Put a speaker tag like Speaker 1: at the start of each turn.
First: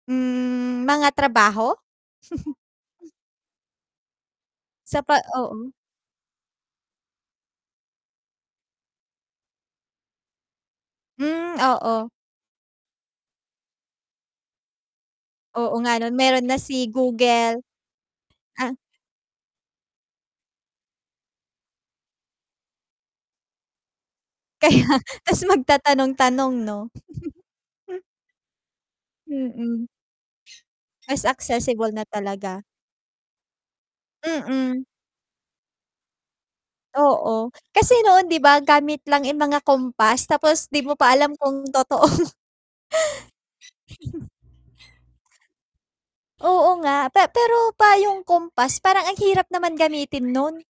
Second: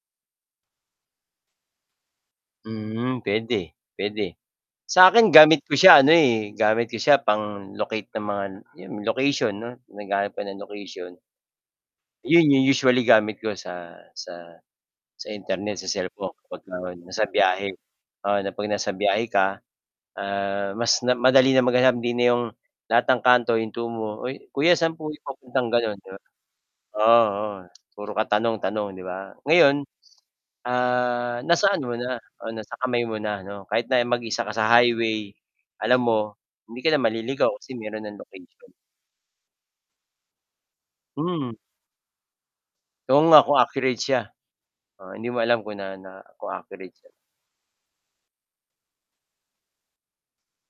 Speaker 1: Hmm, mga trabaho?
Speaker 2: Hmm, puwede, puwede
Speaker 1: Sa
Speaker 2: sa
Speaker 1: 'pag
Speaker 2: akin gamit
Speaker 1: oo.
Speaker 2: ko siya ano, eh, gamit ko siya, pang-locate ng mga 'yun location 'no, 'pag naghahanap ka ng location.
Speaker 1: Hmm, oo.
Speaker 2: 'Yun 'yung usually gamit ko sa, sa, sa
Speaker 1: Oo
Speaker 2: internet sa
Speaker 1: nga 'no,
Speaker 2: cellphone
Speaker 1: meron na
Speaker 2: kapagka
Speaker 1: si
Speaker 2: nasa
Speaker 1: Google.
Speaker 2: biyahe. Oo, na 'pag
Speaker 1: Ah
Speaker 2: nasa biyahe ka, ah, mas madali na maghanap din na 'yong, lahat ng kanto hihintuan mo, "'Uy, kuya
Speaker 1: Kaya,
Speaker 2: saan po yung
Speaker 1: ta's
Speaker 2: papuntang gano'n?" Di ba?
Speaker 1: magtatanong-tanong, 'no?
Speaker 2: Oo, oo. Puro ka tanong tanong 'di ba? Ngayon,
Speaker 1: Mhm. Mas
Speaker 2: ah, nasa
Speaker 1: accessible
Speaker 2: ano mo
Speaker 1: na
Speaker 2: na, oo,
Speaker 1: talaga.
Speaker 2: nasa kamay mo 'no, kahit na mag-isa ka sa
Speaker 1: Mm.
Speaker 2: highway, alam mo, hindi ka na
Speaker 1: Oo,
Speaker 2: maliligaw kasi
Speaker 1: kasi
Speaker 2: meron ng
Speaker 1: noon 'di ba
Speaker 2: location.
Speaker 1: gamit lang, eh, mga compass tapos 'di mo pa alam
Speaker 2: Mm.
Speaker 1: kung totoo
Speaker 2: Oo nga, kung accurate siya, oh, hindi mo alam kung na na kung
Speaker 1: Oo
Speaker 2: accurate
Speaker 1: nga,
Speaker 2: siya.
Speaker 1: pa pero pa yung compass parang ang hirap naman gamitin 'no'n.